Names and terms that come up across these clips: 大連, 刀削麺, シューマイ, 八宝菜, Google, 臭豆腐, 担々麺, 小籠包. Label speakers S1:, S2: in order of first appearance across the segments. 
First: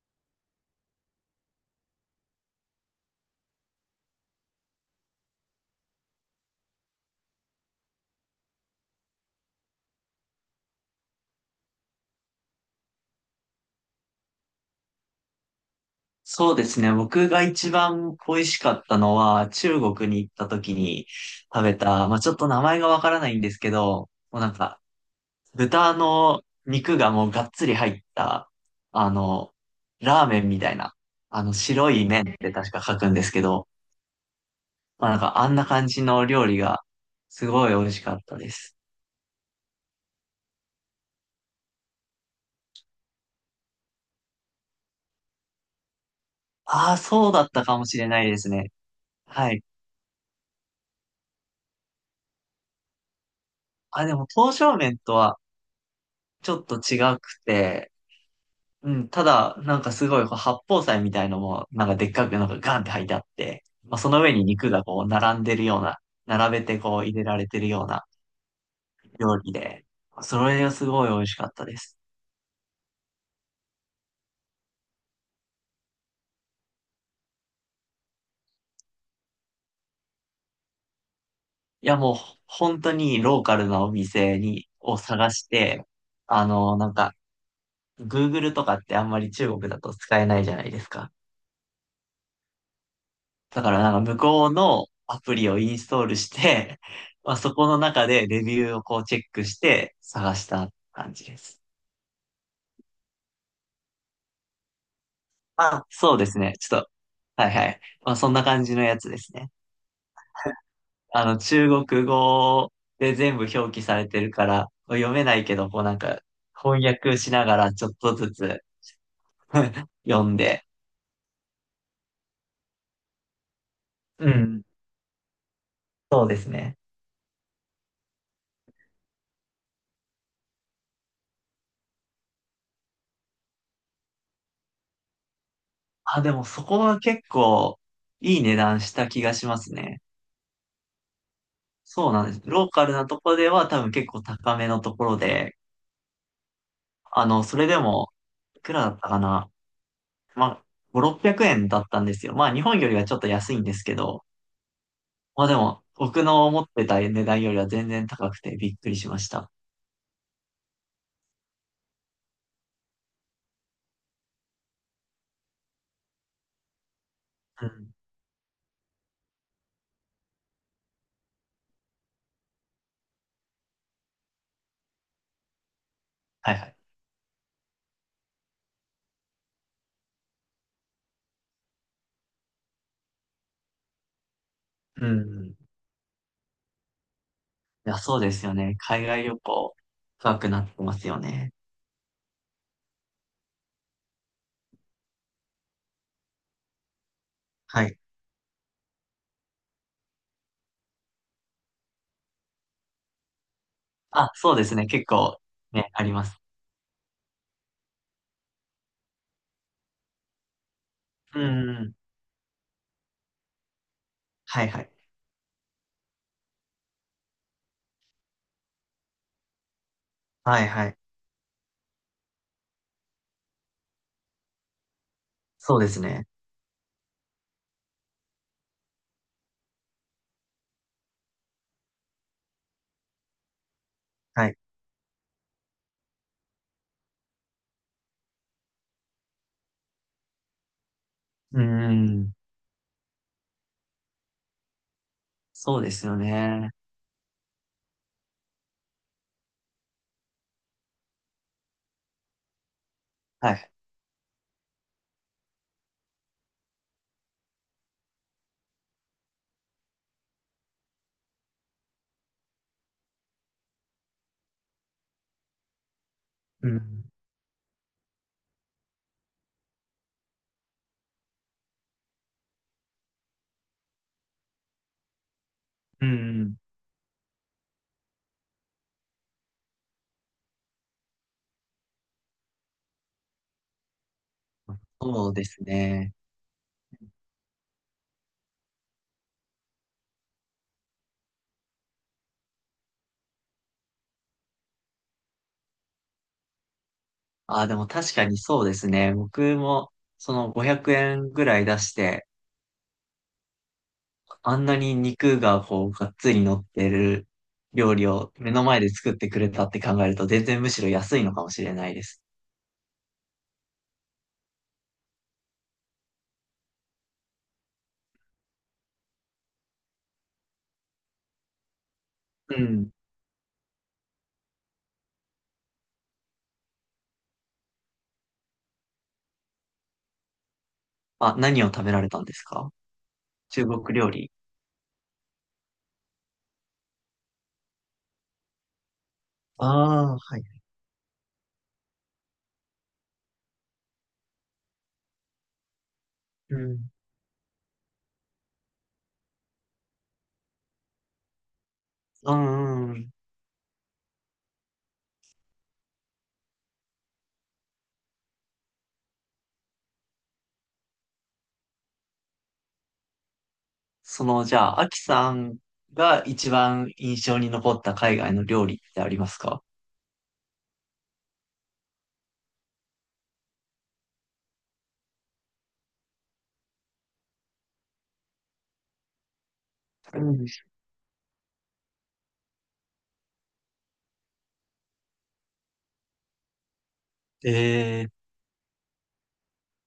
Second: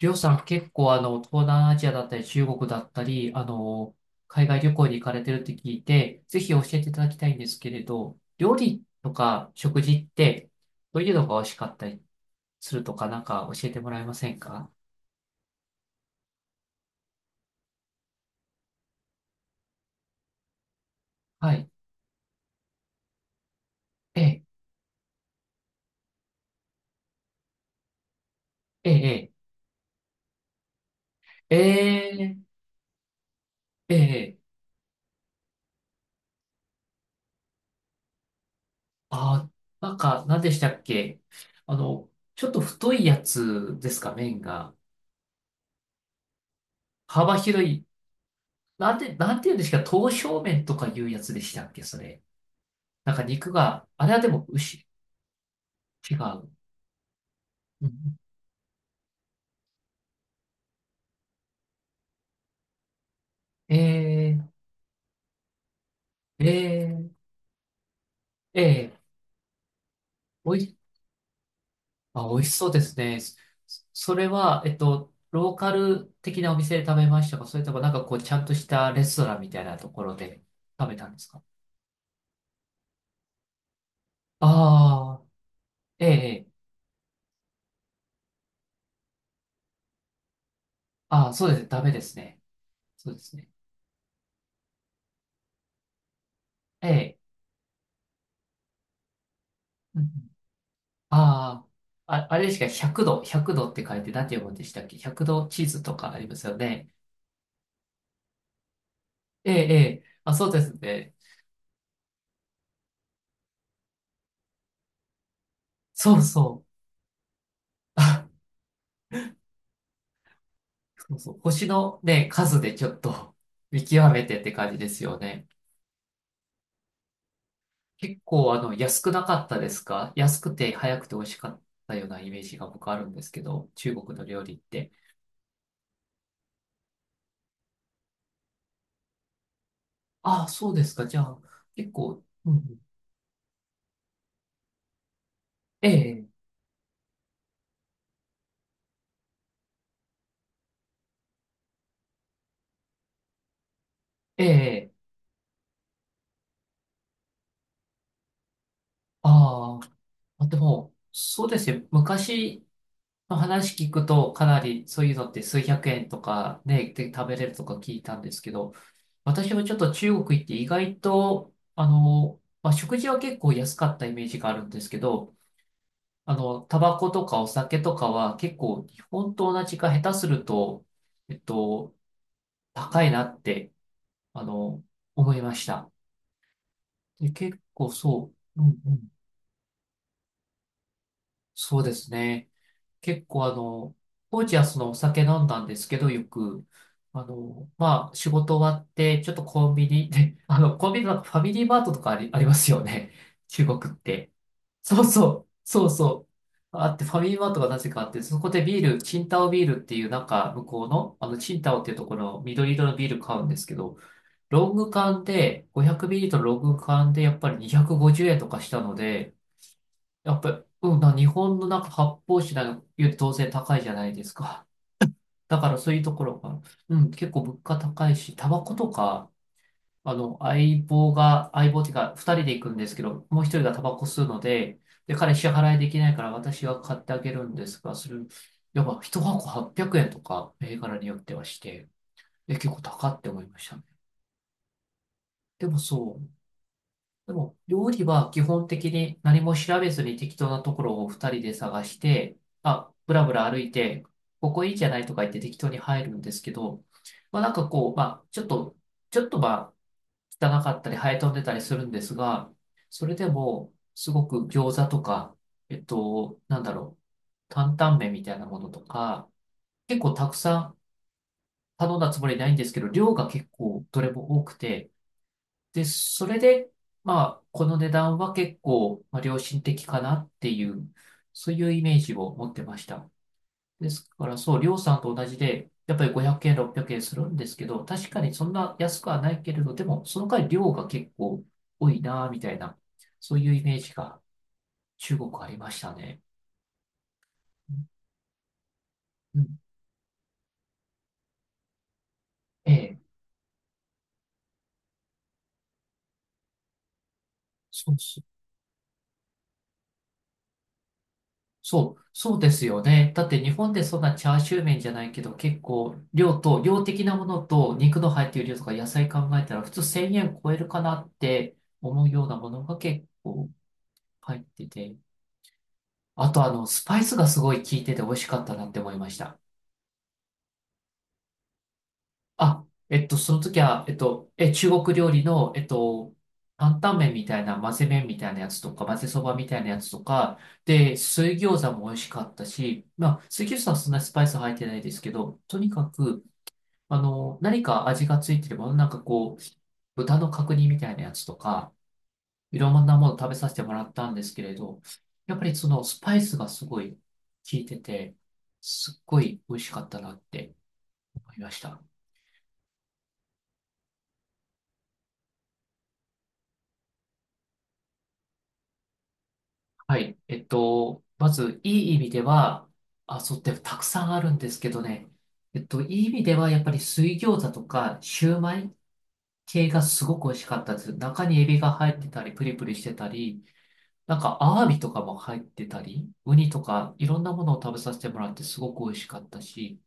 S1: りょうさん結構東南アジアだったり中国だったり、海外旅行に行かれてるって聞いて、ぜひ教えていただきたいんですけれど、料理とか食事って、どういうのが美味しかったりするとか教えてもらえませんか？
S2: そうですね。僕が一番恋しかったのは、中国に行った時に
S1: は
S2: 食
S1: い。
S2: べた、まあちょっと名前がわからないんですけど、
S1: え
S2: もう
S1: え、
S2: なんか、豚の肉がもうがっつり入った、
S1: え
S2: あ
S1: え、
S2: の、ラーメンみたいな、
S1: え
S2: 白い麺っ
S1: え、
S2: て確か書くんですけど、
S1: ええ。
S2: まあなんかあんな感じの料理が、すごい美味しかったです。
S1: あ、何でしたっけ。あの、ちょっと太いやつですか、麺が。
S2: ああ、そう
S1: 幅
S2: だった
S1: 広
S2: かも
S1: い。
S2: しれないですね。
S1: なんて
S2: は
S1: いうん
S2: い。
S1: ですか、刀削麺とかいうやつでしたっけ、それ。なんか肉が、
S2: あ、
S1: あれ
S2: で
S1: は
S2: も、
S1: でも
S2: 刀削
S1: 牛、
S2: 麺とは
S1: 違う。
S2: ちょっと違く
S1: う
S2: て、
S1: ん。
S2: うん、ただ、なんかすごい、こう八宝菜みたいのも、なんかでっかくなんかガンって入ってあって、まあ、その上に
S1: え
S2: 肉がこう並んでるような、
S1: ー、
S2: 並べてこう
S1: え
S2: 入れられてるような
S1: ー、えー。
S2: 料理で、そ
S1: お
S2: れが
S1: い、
S2: すごい美味しかったです。
S1: あ、美味しそうですね。それは、ローカル的なお店で食べましたか、それともなんかこう、ちゃんとしたレストランみたいなところで食べたんですか？
S2: いや、もう本当にローカルなお店に、を
S1: ああ
S2: 探して、
S1: ー、えーえー。
S2: なんか、Google とかってあんまり中国だと使えないじゃないですか。
S1: ああ、そうですね。ダメですね。そうですね。
S2: だからなんか向こうのアプリをインストールして、
S1: ええ。
S2: まあ、そこの中でレビューをこうチェックして
S1: うんうん。
S2: 探した感じです。
S1: あ、ああ、あれですか、100度、100度って書いて何て読むんでしたっけ？ 100 度チーズ
S2: あ、
S1: とか
S2: そ
S1: あ
S2: うで
S1: りま
S2: す
S1: す
S2: ね。
S1: よ
S2: ちょっ
S1: ね。
S2: と、はいはい。まあ、そんな感じのやつですね。
S1: ええ、ええ、あ、そうですね。
S2: あの、中国語で全部表記されてるから、読めないけど、こうなん
S1: そ
S2: か、
S1: うそう。
S2: 翻訳しながらちょっと
S1: あ、
S2: ずつ 読んで。
S1: そうそう。星のね、数でちょっと 見極め
S2: う
S1: てって
S2: ん。
S1: 感じですよね。
S2: そうですね。
S1: 結構安くなかったですか？安くて早くて美味しかったようなイメージが僕あるんですけど、中国の料理って。
S2: あ、でもそこは結構いい値段した気がしますね。
S1: ああ、そうですか。じゃあ、結
S2: そう
S1: 構、
S2: なんです。
S1: うんう
S2: ロー
S1: ん。
S2: カルなとこでは多分結構高めのところで、
S1: ええ、
S2: それでも、いくらだったかな。まあ、5、600円だったんですよ。まあ、日本よりはちょっと安いんですけど、
S1: ええ。
S2: まあでも、僕の思ってた値段よりは全然高くてびっくりしました。
S1: あー、あ、でも、そうですね。昔の話聞くと、かなりそういうのって数百円とかね、で食べれると
S2: う
S1: か聞
S2: ん。
S1: いたんですけど、私もちょっと中国行って意外と、まあ、食事は結構安かったイメージがあるんですけど、
S2: はいはい。
S1: タバコとかお酒とかは結構日本と同じか下手すると、えっと、高いなって、あの、
S2: う
S1: 思い
S2: ん。
S1: ま
S2: い
S1: した。で、結構
S2: や、そうで
S1: そ
S2: すよ
S1: う、う
S2: ね。
S1: んう
S2: 海
S1: ん。
S2: 外旅行、高くなってますよね。
S1: そうですね。結構当時はそのお酒飲んだんですけど、よく、
S2: はい。
S1: まあ、仕事終わって、ちょっとコンビニで、コンビニのファミリーマートとかありますよね。中国っ
S2: あ、
S1: て。
S2: そうですね。
S1: そ
S2: 結
S1: うそ
S2: 構、
S1: う、そう
S2: ね、ありま
S1: そう。
S2: す。
S1: あって、ファミリーマートがなぜかあって、そこでビール、チンタオビールっていう、なんか、向こうの、
S2: う
S1: チンタオってい
S2: ん。
S1: うところの緑色のビール買うんですけど、
S2: は
S1: ロ
S2: い
S1: ン
S2: は
S1: グ
S2: い。
S1: 缶で、500ミリリットルのロング缶で、やっぱり250円とかしたので、やっぱり、
S2: はいは
S1: う
S2: い。
S1: ん、な日本のなんか発泡酒なんかより当然高いじゃないですか。だか
S2: そ
S1: ら
S2: うで
S1: そうい
S2: す
S1: うとこ
S2: ね。
S1: ろが、うん、結構物価高いし、タバコとか、相棒っていうか、二人で行くんですけど、もう一人がタバコ吸うの
S2: はい。
S1: で、で、彼支払いできないから私が買ってあげるんですが、やっぱ一箱800円とか、銘柄によってはし
S2: う
S1: て、
S2: ん。
S1: え、結構高って思いましたね。でも
S2: そうですよ
S1: そう。
S2: ね。
S1: でも、料理は基本的に何も調べずに適当なところを二人で探して、あ、ぶらぶら
S2: は
S1: 歩い
S2: い。
S1: て、ここいいじゃないとか言って適当に入るんですけど、まあなんかこう、まあちょっと、ちょっとまあ汚かったり生え飛んでたりするんですが、それでもすごく餃子とか、なん
S2: う
S1: だろう、
S2: ん。
S1: 担々麺みたいなものとか、結構たくさん頼んだつもりないんですけど、量が結構どれも多くて、で、
S2: う
S1: それ
S2: ん。
S1: で、まあ、この値段は結構、まあ、良心的かなっていう、そういうイメージを持ってました。ですから、そう、りょうさんと同
S2: そう
S1: じ
S2: です
S1: で、やっぱり
S2: ね。
S1: 500円、600円するんですけど、確かにそんな安くはないけれど、でも、その代わり量が結構多いな、みたいな、そういうイメージが中国ありましたね。
S2: あ、
S1: う
S2: でも
S1: ん。
S2: 確かにそうですね。
S1: う
S2: 僕
S1: ん。
S2: も、その500円ぐらい出して、
S1: ええ。
S2: あんなに肉がこう、がっつり乗ってる
S1: そ
S2: 料
S1: う
S2: 理
S1: そう
S2: を目の前で作ってくれたって考えると、全然むしろ安いのかもしれない
S1: そ
S2: で
S1: う、
S2: す。
S1: そうですよね。だって日本でそんなチャーシュー麺じゃないけど、結構量と、量的なものと肉の入っている量とか野菜考えたら普通1000円超えるかなって思うようなも
S2: う
S1: のが
S2: ん。
S1: 結構入ってて。あとあの、スパイスがすごい効いてて美味しかったなって思いました。
S2: あ、何を食べられたんです
S1: あ、
S2: か？
S1: えっと、その時
S2: 中
S1: は、えっ
S2: 国料
S1: と、
S2: 理。
S1: え、中国料理の、担々麺みたいな、混ぜ麺みたいなやつとか、混ぜそばみたいなやつと
S2: ああ、は
S1: か、
S2: い。
S1: で、水餃子も美味しかったし、まあ、水餃子はそんなにスパイス入ってないですけど、とにかく、
S2: うん。
S1: 何か味がついてるもの、なんかこう、豚の角煮みたいなやつとか、
S2: うん
S1: いろ
S2: う
S1: ん
S2: んう
S1: なも
S2: ん。
S1: の食べさせてもらったんですけれど、やっぱりそのスパイスがすごい効いてて、すっごい美味しかったなって思いました。
S2: その、じゃあ、アキさんが一番印象に残った海外の料理ってありますか？
S1: はい。まず、いい意味では、あ、そうってたくさんあるんですけどね。いい意味では、やっぱり水餃子とか、シューマイ系がす
S2: う
S1: ごく美味し
S2: ん
S1: かったです。中にエビが入ってたり、プリプリしてたり、なんか、アワビとかも入ってたり、ウニとか、いろんなものを食べさせ
S2: え
S1: ても
S2: ー、
S1: らって、すごく美味しかったし、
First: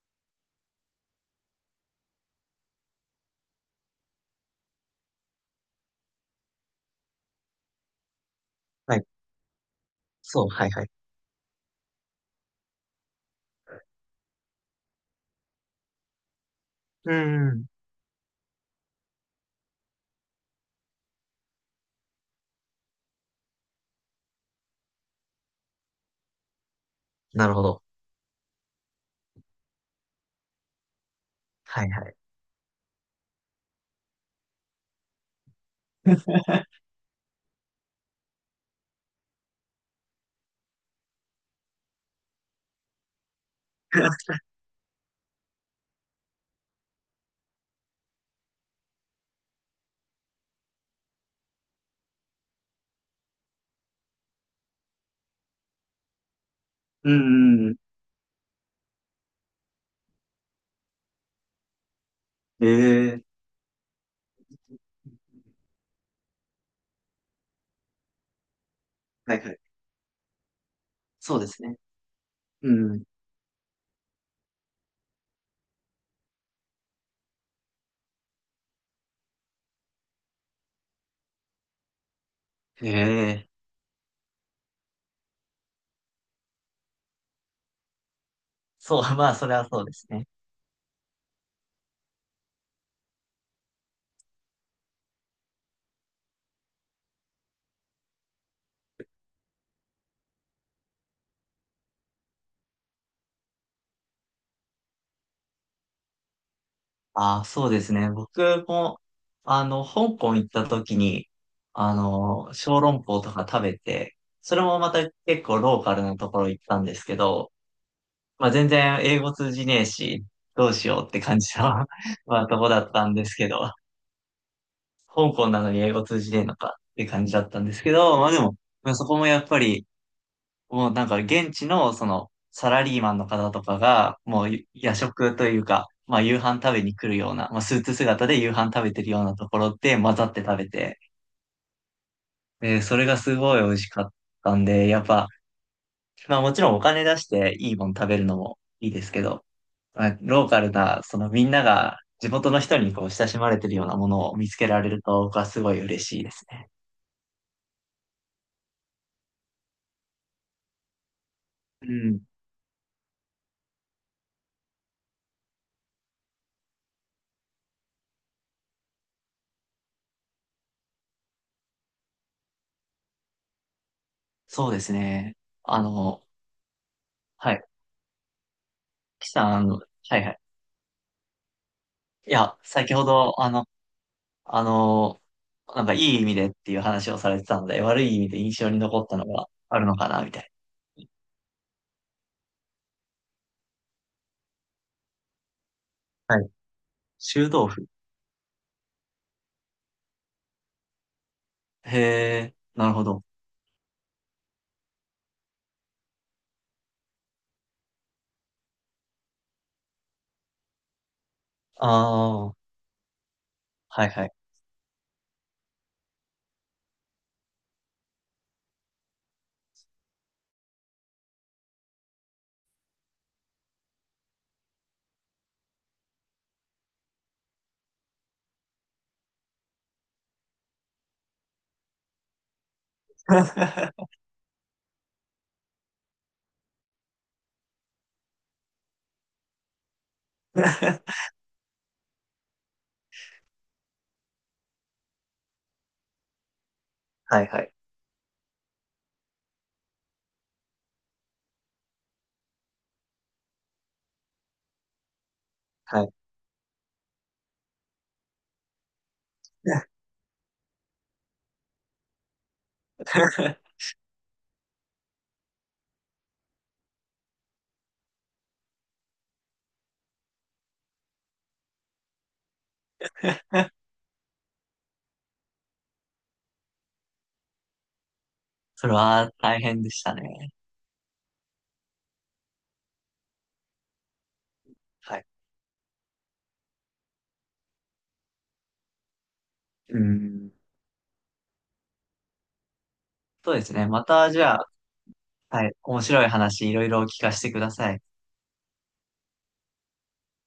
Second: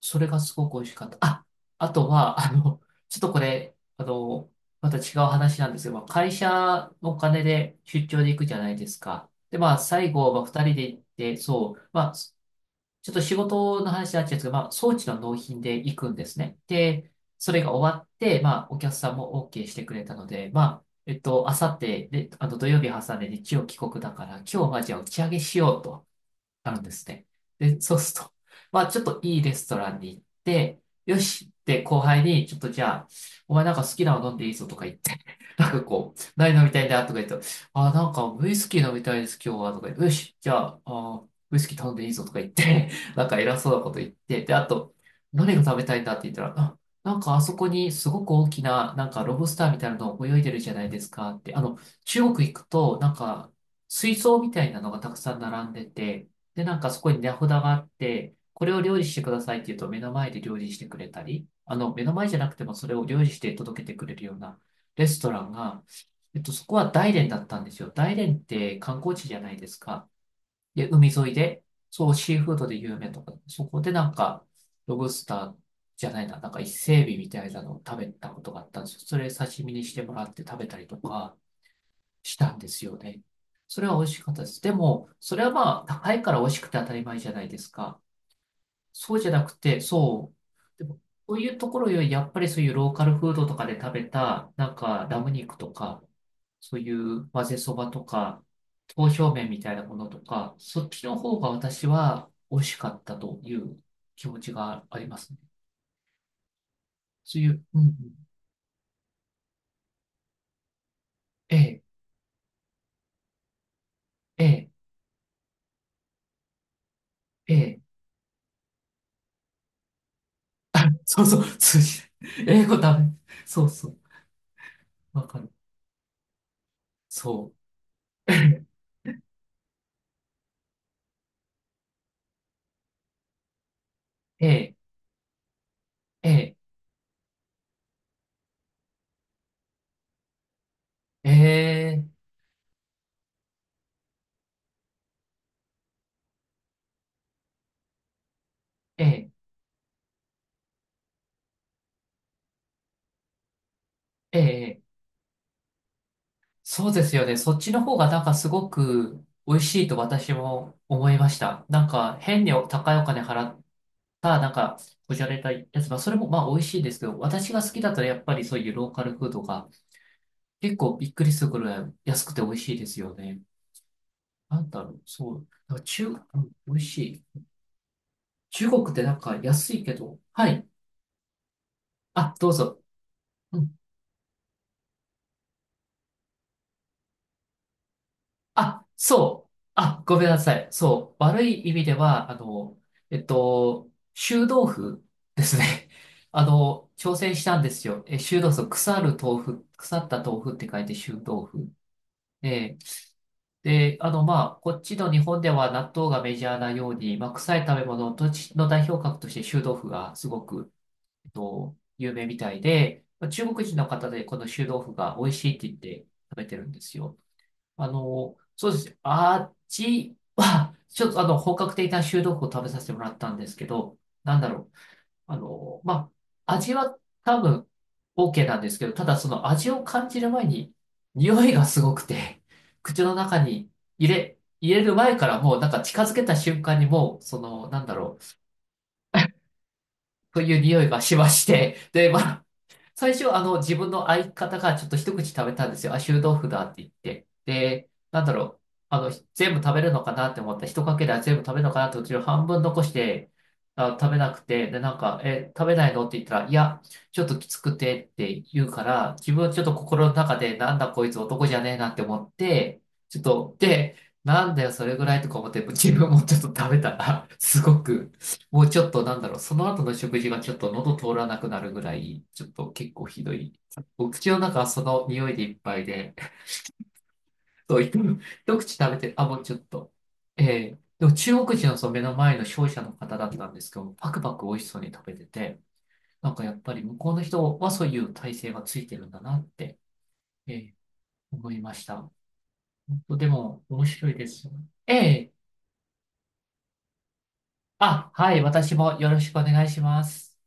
S1: それがすごく美味しかった。あ、あとは、あの、ちょっとこれ、あの、また違う話なんですけど、まあ会社のお金で出張で行くじゃないで
S2: は
S1: す
S2: い。
S1: か。で、まあ、最後、まあ、
S2: そう、
S1: 二
S2: はい
S1: 人
S2: は
S1: で
S2: い。
S1: 行って、そう、まあ、ちょっと仕事の話になっちゃうんですけど、まあ、装置の納品で行くんですね。
S2: う
S1: で、
S2: ん
S1: そ
S2: う
S1: れ
S2: ん。
S1: が終わって、まあ、お客さんも OK してくれたので、まあ、あさって、で、土曜日挟んで日曜帰国だから、今日はじゃあ打ち上げしようと。あるんですね。
S2: なるほ
S1: で、
S2: ど。
S1: そうすると、まあちょっといいレストランに行って、よしって
S2: はい
S1: 後
S2: はい。
S1: 輩に、ちょっとじゃあ、お前なんか好きなの飲んでいいぞとか言って、なんかこう、何飲みたいんだとか言って、あ、なんかウイスキー飲みたいです今日はとか言って、よし、じゃあ、あ、ウイスキー頼んでいいぞとか言って、なんか偉そうなこと言って、で、あと、何が食べたいんだって言ったら、あ、なんかあそこにすごく大きな、なんかロブスターみたいなの泳いでるじゃないですかって、中国行くと、なんか、水槽みたいなのがたくさん並んでて、で、なんかそこ
S2: うんう
S1: に値札
S2: んう
S1: が
S2: ん。
S1: あって、これを料理してくださいって言うと目の前で料理してくれたり、目の前じゃなくてもそれを料
S2: ええ
S1: 理して届けてくれるようなレストランが、そこは大連だったんですよ。大連って観光地じ
S2: は
S1: ゃ
S2: い
S1: な
S2: は
S1: い
S2: い。
S1: ですか。で、海沿い
S2: そうです
S1: で、
S2: ね。
S1: そう、シーフードで
S2: う
S1: 有
S2: ん。
S1: 名とか、そこでなんか、ロブスターじゃないな、なんか伊勢海老みたいなのを食べたことがあったんですよ。それ刺身にしてもらって食べたりとか、したんですよね。
S2: ええ
S1: それは美味しかったです。でも、それはまあ、高いから美味しくて当たり前じゃないですか。
S2: そう、
S1: そ うじ
S2: ま
S1: ゃ
S2: あ、
S1: な
S2: そ
S1: く
S2: れは
S1: て、
S2: そうですね。
S1: そう。でも、そういうところより、やっぱりそういうローカルフードとかで食べた、なんか、ラム肉とか、そういう混ぜそばとか、刀削麺みたいなものとか、そっちの方が私は美味しかったという気持ちがありますね。そ
S2: あ
S1: う
S2: あ、
S1: いう、
S2: そう
S1: うん
S2: で
S1: う
S2: す
S1: ん、
S2: ね。僕も、香港行った時に、
S1: ええ、
S2: 小籠包とか食べて、
S1: え
S2: それ
S1: え、
S2: もまた結構ローカルなところ行ったんですけど、
S1: ええ、
S2: まあ全然英語通じねえし、どうしようって
S1: そうそ
S2: 感
S1: う、
S2: じの
S1: 通 じ
S2: まあ
S1: な
S2: と
S1: い。英
S2: こ
S1: 語
S2: だっ
S1: ダ
S2: た
S1: メ。
S2: んですけ
S1: そう
S2: ど、
S1: そう、わ
S2: 香
S1: かる。
S2: 港なのに英語通じねえのかって感じだっ
S1: そ
S2: たんですけど、ま
S1: う。
S2: あでも、
S1: え
S2: まあそこもやっぱり、もうなんか現地のそのサラリーマンの方とかが、もう
S1: え、
S2: 夜食というか、まあ
S1: え
S2: 夕
S1: え、
S2: 飯食べに来るような、まあスーツ姿で夕飯食べてるようなところで混ざって食べて、
S1: ええ、
S2: で、それがすごい美味しかったんで、やっぱ、まあもちろんお金出していいもん食べるのもいいで
S1: え
S2: すけ
S1: え、
S2: ど、まあ、ローカルな、そのみんなが地元の人にこう親しまれてるようなものを見つけら
S1: ええ、
S2: れると僕はすごい嬉しいですね。
S1: そうですよね。そっちの方がなんかすごく美味しいと私も思いました。な
S2: う
S1: んか
S2: ん。
S1: 変に高いお金払ったなんかこじゃれたやつ、まあそれもまあ美味しいですけど、私が好きだったらやっぱりそういうローカルフードが結構びっくりするぐらい安くて美味しいですよね。な
S2: そ
S1: ん
S2: うで
S1: だろ
S2: す
S1: う、そ
S2: ね。
S1: う。なん
S2: あ
S1: か中、う
S2: の、
S1: ん、美味しい。
S2: はい。
S1: 中国ってなん
S2: キ
S1: か
S2: さん、あ
S1: 安
S2: の
S1: いけ
S2: は
S1: ど、
S2: いはい。
S1: はい。
S2: い
S1: あ、どう
S2: や、
S1: ぞ。
S2: 先ほど、
S1: うん、
S2: あの、なんかいい意味でっていう話をされてたんで、悪い意味で印象に
S1: あ、
S2: 残ったの
S1: そ
S2: が
S1: う。
S2: あるの
S1: あ、
S2: か
S1: ご
S2: な、
S1: めん
S2: み
S1: な
S2: たい
S1: さい。そう。悪い意味では、臭豆腐ですね。
S2: な。はい。
S1: 挑戦し
S2: 臭
S1: たんで
S2: 豆
S1: す
S2: 腐。
S1: よ。え、臭豆腐、腐る豆腐、腐った豆腐って書いて臭豆腐。
S2: へえ、
S1: で、
S2: なるほど。
S1: で、まあ、こっちの日本では納豆がメジャーなように、まあ、臭い食べ物とちの代表格として臭豆腐がすごく、
S2: あ
S1: 有名み
S2: あ、
S1: た
S2: は
S1: いで、まあ中国人の
S2: い
S1: 方で
S2: はい。
S1: この臭豆腐が美味しいって言って食べてるんですよ。そうです。あっちは、ちょっと本格的な臭豆腐を食べさせてもらったんですけど、なんだろう。まあ、味は多分 OK なんですけど、ただその味を感じる前に、匂いがすごくて、口の中に 入れる前からもうなんか近づけた瞬間にもう、その、なんだろう、という匂いがしまして、で、まあ、最初、自分の相方がちょっと一口食べたんですよ。あ、臭豆腐だって言って。
S2: はいはい。
S1: で、なんだろう。あの、全部食べるのかなって思った。一かけら全部食べるのかなってうちの半分残して、あ、食べなくて、で、なんか、え、食べない
S2: は
S1: のっ
S2: い。
S1: て言ったら、いや、ちょっときつくてって言うから、自分はちょっと心の中で、なんだこいつ男じゃねえなって思って、ちょっと、で、なんだよ、それぐらいとか思って、自分もちょっと食べたら、すごく、もうちょっとなんだろう、その後の食事がちょっと喉通らなくなるぐらい、ちょっと結構ひどい。お口の中はその匂いでいっぱいで、そう、一口
S2: そ
S1: 食
S2: れ
S1: べて、あ、
S2: は
S1: もうちょっ
S2: 大変で
S1: と。
S2: した
S1: え
S2: ね。
S1: え、でも中国人のその目の前の商社の方だったんですけど、パクパク美味しそうに食べ
S2: は
S1: て
S2: い。
S1: て、なんかやっぱり向こうの人はそういう体制がついてるんだなって、
S2: うん。
S1: ええ、思いました。本当で
S2: そうで
S1: も
S2: す
S1: 面
S2: ね。ま
S1: 白いで
S2: た、じ
S1: すよ
S2: ゃ
S1: ね。
S2: あ、
S1: ええ、
S2: はい。面白い話いろいろ聞かせてください。
S1: あ、はい、私もよろしくお願いします。